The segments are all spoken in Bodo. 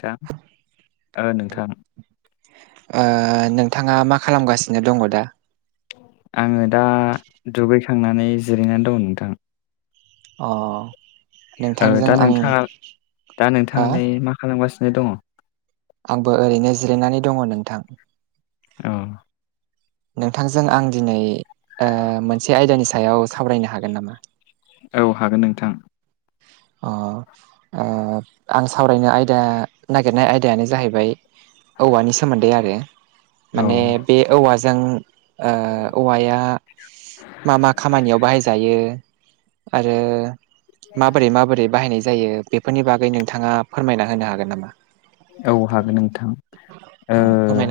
थां ओ नोंथां। ओ नोंथाङा मा खालामगासिनो दङ' दा? आङो दा दुगैखांनानै जिरायनानै दं नोंथां। अ। ओ नोंथांजों दा आं नोंथाङा दा हो नोंथाङालाय मा खालामगासिनो दङ'? आंबो ओरैनो जिरायनानै दङ' नोंथां। अ। नोंथांजों आं दिनै ओ मोनसे आयदानि सायाव सावरायनो हागोन नामा? औ हागोन नोंथां। अ। ओ आं सावरायनो आयदा नागिरनाय आयदायानो जाहैबाय औवानि सोमोन्दै आरो औ माने बे औवाजों ओ औवाया मा मा खामानियाव बाहायजायो आरो माबोरै माबोरै बाहायनाय जायो बेफोरनि बागै नोंथाङा फोरमायना होनो हागोन नामा? औ हागोन नोंथां ओ अ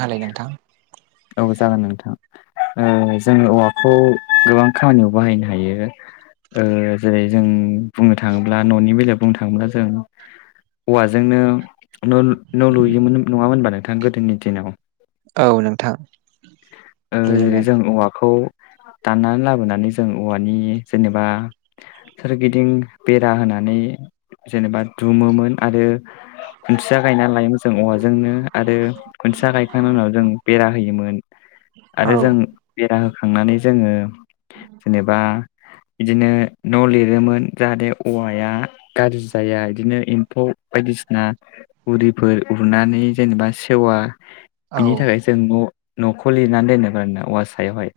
[unintelligible] नोंथां औ जागोन नोंथां। ओ जोङो औवाखौ गोबां खामानियाव बाहायनो हायो। ओ जेरै जों बुंनो थाङोब्ला न'नि बेलायाव बुंनो थाङोब्ला जों औवाजोंनो' न'ल न' लुयोमोन नङामोन ओनबा नोंथां गोदोनि दिनाव औ नोंथां। ओ जेरै लुयोमोन जों औवाखौ दाननानै लाबोनानै जों औवानि जेनेबा सोरगिदिं बेरा होनानै जेनेबा दुमोमोन आरो खुन्थिया गायनानै लायोमोन जों औवाजोंनो आरो खुन्थिया गायखांनायनि उनाव जों बेरा होयोमोन। औ आरो जों बेरा होखांनानै जोङो जेनेबा बिदिनो न' लिरोमोन जाहाथे औवाया गारजि जाया इदिनो एम्फौ बायदिसिना उरिफोर उरनानै जेनेबा सेवा। औ बिनि थाखाय जों न'-न'खौ लिरनानै दोनोमोननो औवा सायावहाय।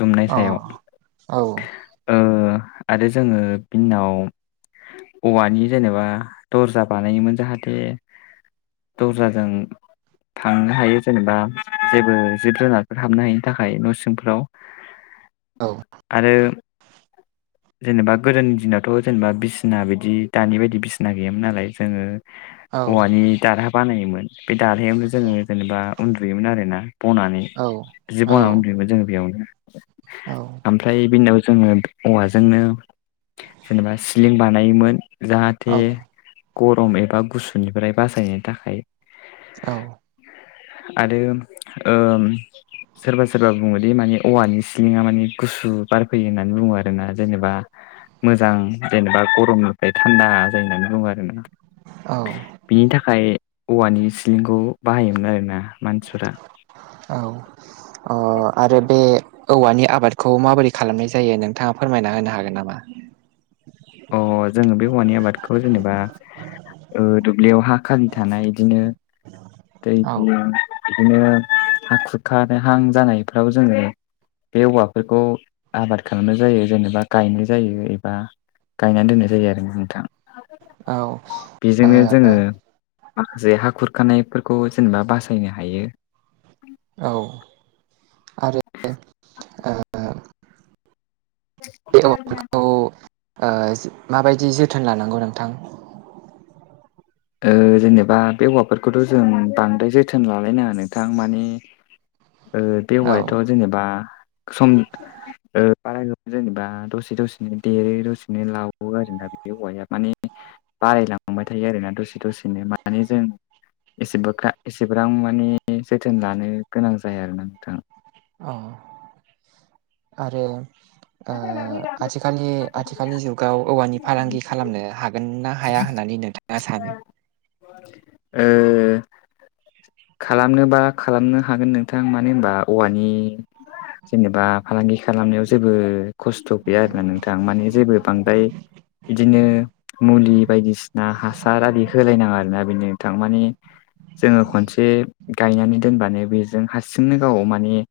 दुमनाय अ सायाव औ ओ आरो जोङो बिनि उनाव औवानि जेनेबा दरजा बानायोमोन जाहाथे दरजाजों थांनो हायो जेनेबा जेबो जिब जुनारफोर हाबनो हायिनि थाखाय न' सिंफोराव औ आरो जेनेबा गोदोनि दिनावथ' जेनेबा बिसिना बिदि दानि बायदि बिसिना गैयामोन नालाय जोङो औ औवानि दारहा बानायोमोन बे दारहायावनो जोङो जेनेबा उन्दुयोमोन आरोना। बनानै औ जि बना उन्दुयोमोन जोङो बेयावनो। औ। ओमफ्राय बिनि उनाव जोङो औवाजोंनो जेनेबा सिलिं बानायोमोन। जाहाथे गरम एबा गुसुनिफ्राय बासायनो थाखाय। औ। आरो ओम। सोरबा सोरबा बुङोदि माने औवानि सिलिंआ माने गुसु बार फैयो होननानै बुङो आरोना जेनेबा मोजां जेनेबा गरमनिफ्राय थान्दा जायो होननानै बुङो आरोना। औ। बिनि थाखाय औवानि सिलिंखौ बाहायोमोन आरोना मान औ अ आरो बे औवानि आबादखौ माबोरै खालामनाय जायो नोंथाङा फोरमायना होनो हागोन नामा? अ जों बे औवानि आबादखौ जेनेबा ओ दुब्लियाव हा खालि थानाय इदिनो‌ दै औ बियो इदिनो हा खुरखानोहां जानायफ्राव जोङो बे औवाफोरखौ आबाद खालामनाय जायो जेनेबा गायनाय जायो एबा गायना दोननाय जायो आरो नोंथां औ बेजोंनो जोङो माखासे हा खुरखानायफोरखौ जेनेबा बासायनो हायो। औ आरो ओ [inaudible] ओ माबायदि जोथोन लानांगौ नोंथां? ओ जेनेबा बे औवाफोरखौथ' जों बांद्राय जोथोन लालायनाङा नोंथां माने [inaudible] ओ बे औ औवायाथ' जेनेबा सम ओ बारायनोबो जेनेबा दसे दसेनो देरो दसेनो लावो आरोना बे औवाया माने बारायलांबाय थायो आरोना दसे दसेनो माने जों एसेबोख्रा एसेब्रां माने जोथोन लानो गोनां जाया आरोना नोंथां। अ आरो। ओ आथिखालनि आथिखालनि जुगाव औवानि फालांगि खालामनो हाग गोन ना हाया होननानै नोंथाङा सानो? ओ खालामनोबा खालामनो हागोन नोंथां मानो होनबा औवानि जेनेबा फालांगि खालामनायाव जेबो खस्थ' गैया आरोना नोंथां माने जेबो बांद्राय बिदिनो मुलि बायदिसिना हासार आरि होलायनाङा आरोना बिनो नोंथां मानि जोङो खनसे गायनानै दोनबानो बेजों हारसिंनो गाव माने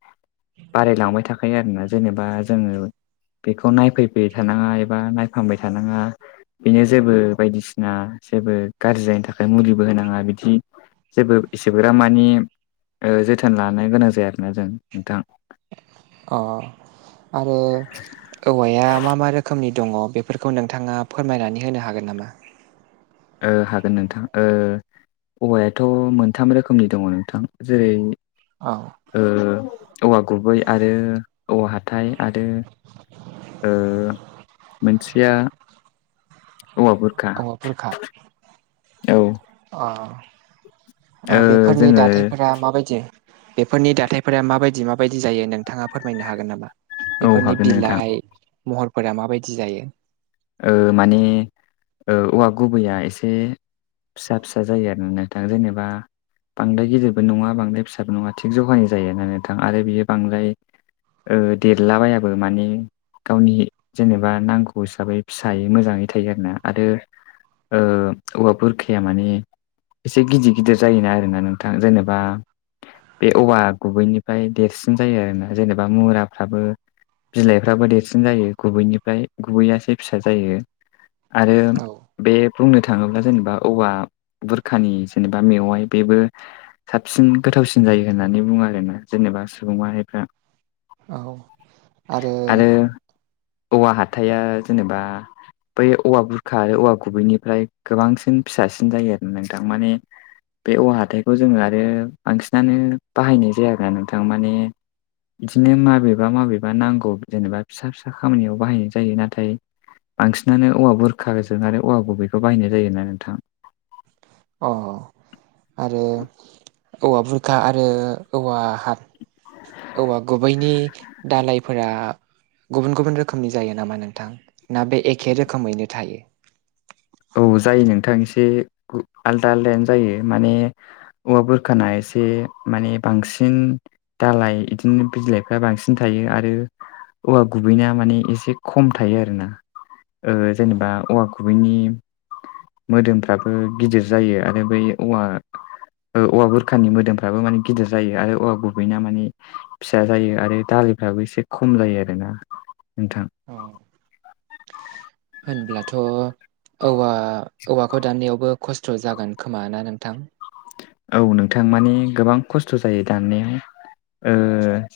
बारायलांबाय थाखायो आरोना जेनेबा जोङो बेखौ नायफैबाय थानाङा एबा नायफामबाय थानाङा बेनो जेबो बायदिसिना जेबो गाज्रि जायैनि थाखाय मुलिबो होनाङा बिदि जेबो इसेफोरा मानि ओ जोथोन लानो गोनां जायाखैना जों नोंथां। अ आंबो औवाया मा मा रोखोमनि दङ बेफोरखौ नोंथाङा फोरमायनानै होनो हागोन नामा? ओ हागोन नोंथां ओ औवायाथ' मोनथाम रोखोमनि दङ नोंथां जेरै औ। ओ औवा गुबै आरो औवा हाथाय आरो ओ मोनसेया औवा बुरखा अ' बुरखा औ। अ' ओ बेफोरनि दाथायफोरा माबायदि बेफोरनि दाथायफोरा माबायदि माबायदि जायो नोंथाङा फोरमायनो हागोन नामा? औ बेफोरनि हागोन नोंथां बिलाइ महरफोरा माबायदि जायो। ओ माने ओ औवा गुबैया एसे फिसा फिसा जायो आरो नोंथां जेनेबा बांद्राय गिदिरबो नङा बांद्राय फिसाबो नङा थिग जगायैनो जायो आरो नोंथां। आरो बियो बांद्राय ओ देरलाबायाबो माने गावनि जेनेबा नांगौ हिसाबै फिसायै मोजाङै थायो आरो ना। आरो ओ औवा बुरखाया माने एसे गिदि गिदिर जायोना आरो ना नोंथां। जेनेबा बे औवा गुबैनिफ्राय देरसिन जायो आरोना जेनेबा मुराफ्राबो। बिलाइफ्राबो देरसिन जायो। गुबैनिफ्राय गुबैयासो फिसा जायो आरो औ बे बुंनो थाङोब्ला जेनेबा औवा बुरखानि जेनेबा मेवाय बेबो साबसिन गोथावसिन जायो होननानै बुङो आरो‌ ना जेनेबा सुबुं माहारिफ्रा। औ आरो औवा हाथाया जेनेबा बै औवा बुरखा औवा गुबैनिफ्राय गोबांसिन फिसासिन जायो आरो ना नोंथां। माने बे औवा हाथायखौ जोङो आरो बांसिनानो बाहायनाय जाया ना नोंथां माने इदिनो माबेबा माबेबा नांगौ जेनेबा फिसा फिसा खामानियाव बाहायनाय जायो। नाथाय बांसिनानो औवा बुरख गोजों आरो औवा गुबैखौ बाहायनाय जायो ना नोंथां। अ' आरो औवा बुरखा आरो औवा फाथ औवा गुबैनि दालायफोरा गुबुन गुबुन रोखोमनि जायो नामा नोंथां? ना बे एखे रोखोमैनो थायो। औ जायो नोंथां एसे आलदा आलदायानो जायो। माने औवा बुरखाना एसे माने बांसिन दालाय इदिनो बिलायफ्रा बांसिन थायो। आरो औवा गुबैना माने एसे खम थायो आरो ना। ओ अ जेनेबा औवा गुबैनि मोदोमफ्राबो गिदिर जायो। आरो बै औवा ओ औवा बोरखानि मोदोमफ्राबो माने गिदिर जायो। आरो औवा गुबैना माने फिसा जायो आरो दालिफ्राबो एसे खम जायो आरोना नोंथां। औ होनब्लाथ' औवा औवाखौ दाननायावबो खस्थ' जागोन खोमा ना नोंथां। औ नोंथां माने गोबां खस्थ' जायो। दाननायाव ओ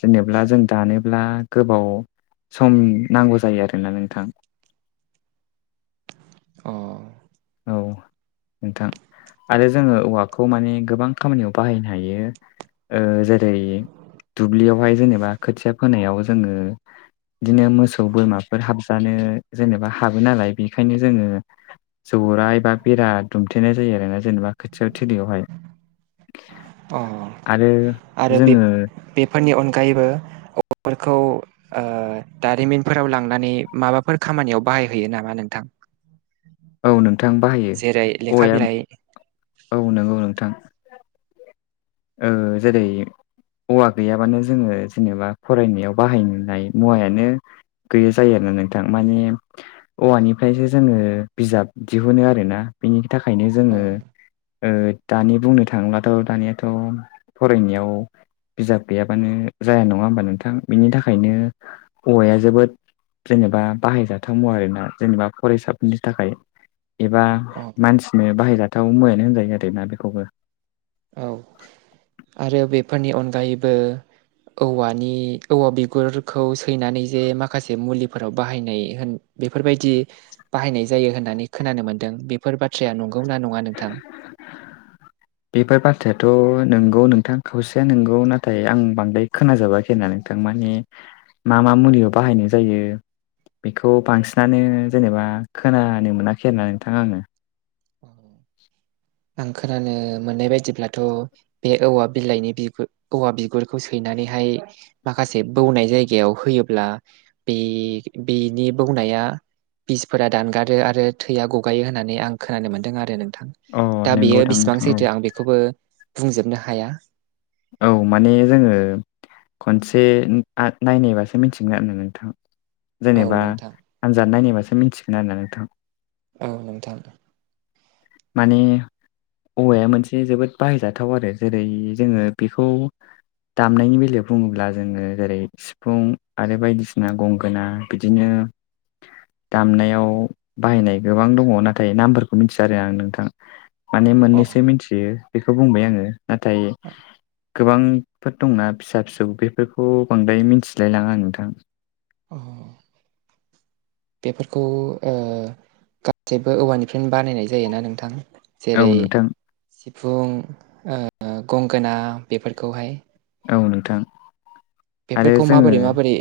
जेनेब्ला जों दानोब्ला गोबाव सम नांगौ जायो आरोना नोंथां। अ' औ नोंथां आरो जोङो औवाखौ माने गोबां खामानियाव बाहायनो हायो। ओ जेरै दुब्लियावहाय जेनेबा खोथिया फोनायाव जोङो। दिनो मोसौ, बोरमाफोर हाबजानो जेनेबा हाबो नालाय बेखायनो जोङो। जौरा एबा बेरा दुमथेनाय जायो आरो ना जेनेबा खोथियाव थोलियावहाय। अ आरो आरो बे जोङो बेफोरनि अनगायैबो औवाफोरखौ ओ दारिमिनफोराव लांनानै माबाफोर खामानियाव बाहायहैयो नामा नोंथां? औ नोंथां बाहायो। जेरै लेखा औवाया बिलाइ औ नंगौ नोंथां। ओ जेरै औवा गैयाबानो जोङो जेनेबा फरायनायाव बाहायनाय मुवायानो गैया जायो आरो ना नोंथां। माने औवानिफ्रायसो जोङो बिजाब दिहुनो आरो ना बिनि थाखायनो औ जोङो दानि बुंनो थाङोब्लाथ' दानिया थ' फरायनायाव बिजाब गैयाबानो जाया नङा होमबा नोंथां बिनि थाखायनो हौवाया जोबोद जेनेबा बाहायजाथाव आरोना जेनेबा फरायसाफोरनि थाखाय एबा औ मानसिनो बाहायजाथाव मुआयानो होनजायो आरोना बेखौबो औ आरो बेफोरनि अनगायैबो औवानि औवा बिगुरखौ सोयनानै जे माखासे मुलिफोराव बाहायनाय होन बेफोरबायदि बाहायनाय जायो होननानै खोनानो मोन्दों बेफोर बाथ्राया नंगौ ना नङा नोंथां [unintelligible] बेफोर बाथ्रायाथ' नोंगौ नोंथां खावसेया नोंगौ नाथाय आं बांद्राय खोनाजाबखो नोंथां माने मा मा मुलियाव बाहायनाय जायो बेखौ बांसिनानो जेनेबा खोनानो मोनाखै आरो नोंथाङा आङो आं खोनानो मोननाय बायदिब्लाथ' बे औवा बिलाइनि बिगुर औवा बिगुरखौ सोयनानैहाय माखासे बौनाय जायगायाव होयोब्ला बे बिनि बौनाया बिसफोरा दानगारो आरो थैया गगायो होननानै आं खोनानो मोन्दों आरो नोंथां अ दा नंगौ बेयो दां बेसेबां नोंथां औ सैथो आं बेखौबो बुंजोबनो हाया औ माने जोङो खनसे नायनायबासो मिथिगोन आरोना नोंथां औ जेनेबा नोंथां आनजाद नायनायबासो मिथिगोन आरोना नोंथां औ नोंथां माने औवाया मोनसे जोबोद बाहायजाथाव आरो जेरै जोङो बेखौ दामनायनि बेलायाव बुङोब्ला जोङो जेरै सिफुं आरो बायदिसिना गंगोना बिदिनो दामनायाव बाहायनाय गोबां दङ नाथाय नामफोरखौ मिथिया आं नोंथां माने अ मोननैसो मिथियो बेखौ बुंबाय आङो नाथाय गोबांफोर दंना फिसा फिसौ बेफोरखौ बांद्राय मिथिलायलाङा नोंथां औ [unintelligible] बेफोरखौ गासैबो औवानिफ्रायनो बानायनाय जायोना नोंथां औ जेरै नोंथां सिफुं गंगोना बेफोरखौहाय औ नोंथां आरो बेफोरखौ जोङो माबोरै माबोरै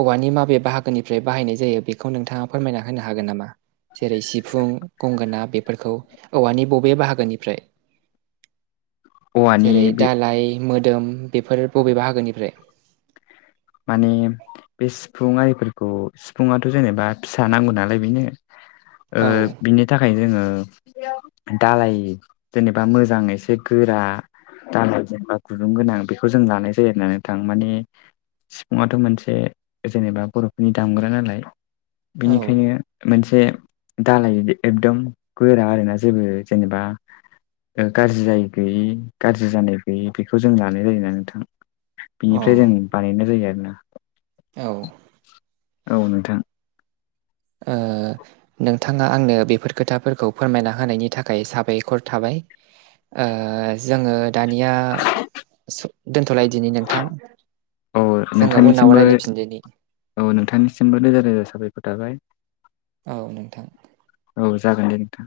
औवानि माबे बाहागोनिफ्राय बाहायनाय जायो बेखौ नोंथाङा फोरमायना होनो हागोन नामा जेरै सिफुं गंगोना बेफोरखौ औवानि बबे बाहागोनिफ्राय औवानि जेरै बे दालाय मोदोम बेफोर बबेबाहागोनिफ्राय बे [unintelligible] माने बे सिफुं आरिफोरखौ सिफुाथ' जेनेबा फिसा नांगौ नालाय ओ बिनो औ बिनि थाखायनो जोङो दालाय जेनेबा मोजां एसे गोरा दालय जेनबा गुदुं गोनां बेखौ जों लानाय जायो नोंथां माने सिफुङथ' मोनसे जेनेबा बर'फोरनि दामग्रा नालाय औ बिनिखायनो मोनसे दालाय एकदम गोरा आरोना जेबो जेनेबा गाज्रि जायै गैयि गाज्रि जानाय गैयै बेखौ जों लानाय जायोना नोंथां बिनिफ्राय जों अ बानायनाय जायो आरोना औ [inaudible] औ नोंथां ओ नोंथाङा आंनो बेफोर खोथाफोरखौ फोरमायना होनायनि थाखाय साबायखर थाबाय ओ जोङो दानिया दोनथ'लाय दिनि नोंथां औ जोङो उनाव नोंथांनिसिमबो रायज्लायफिनदोनि औ नोंथांनिसिमबो रोजा रोजा साबायखर थाबाय। औ नोंथां औ जागोन दे नोंथां।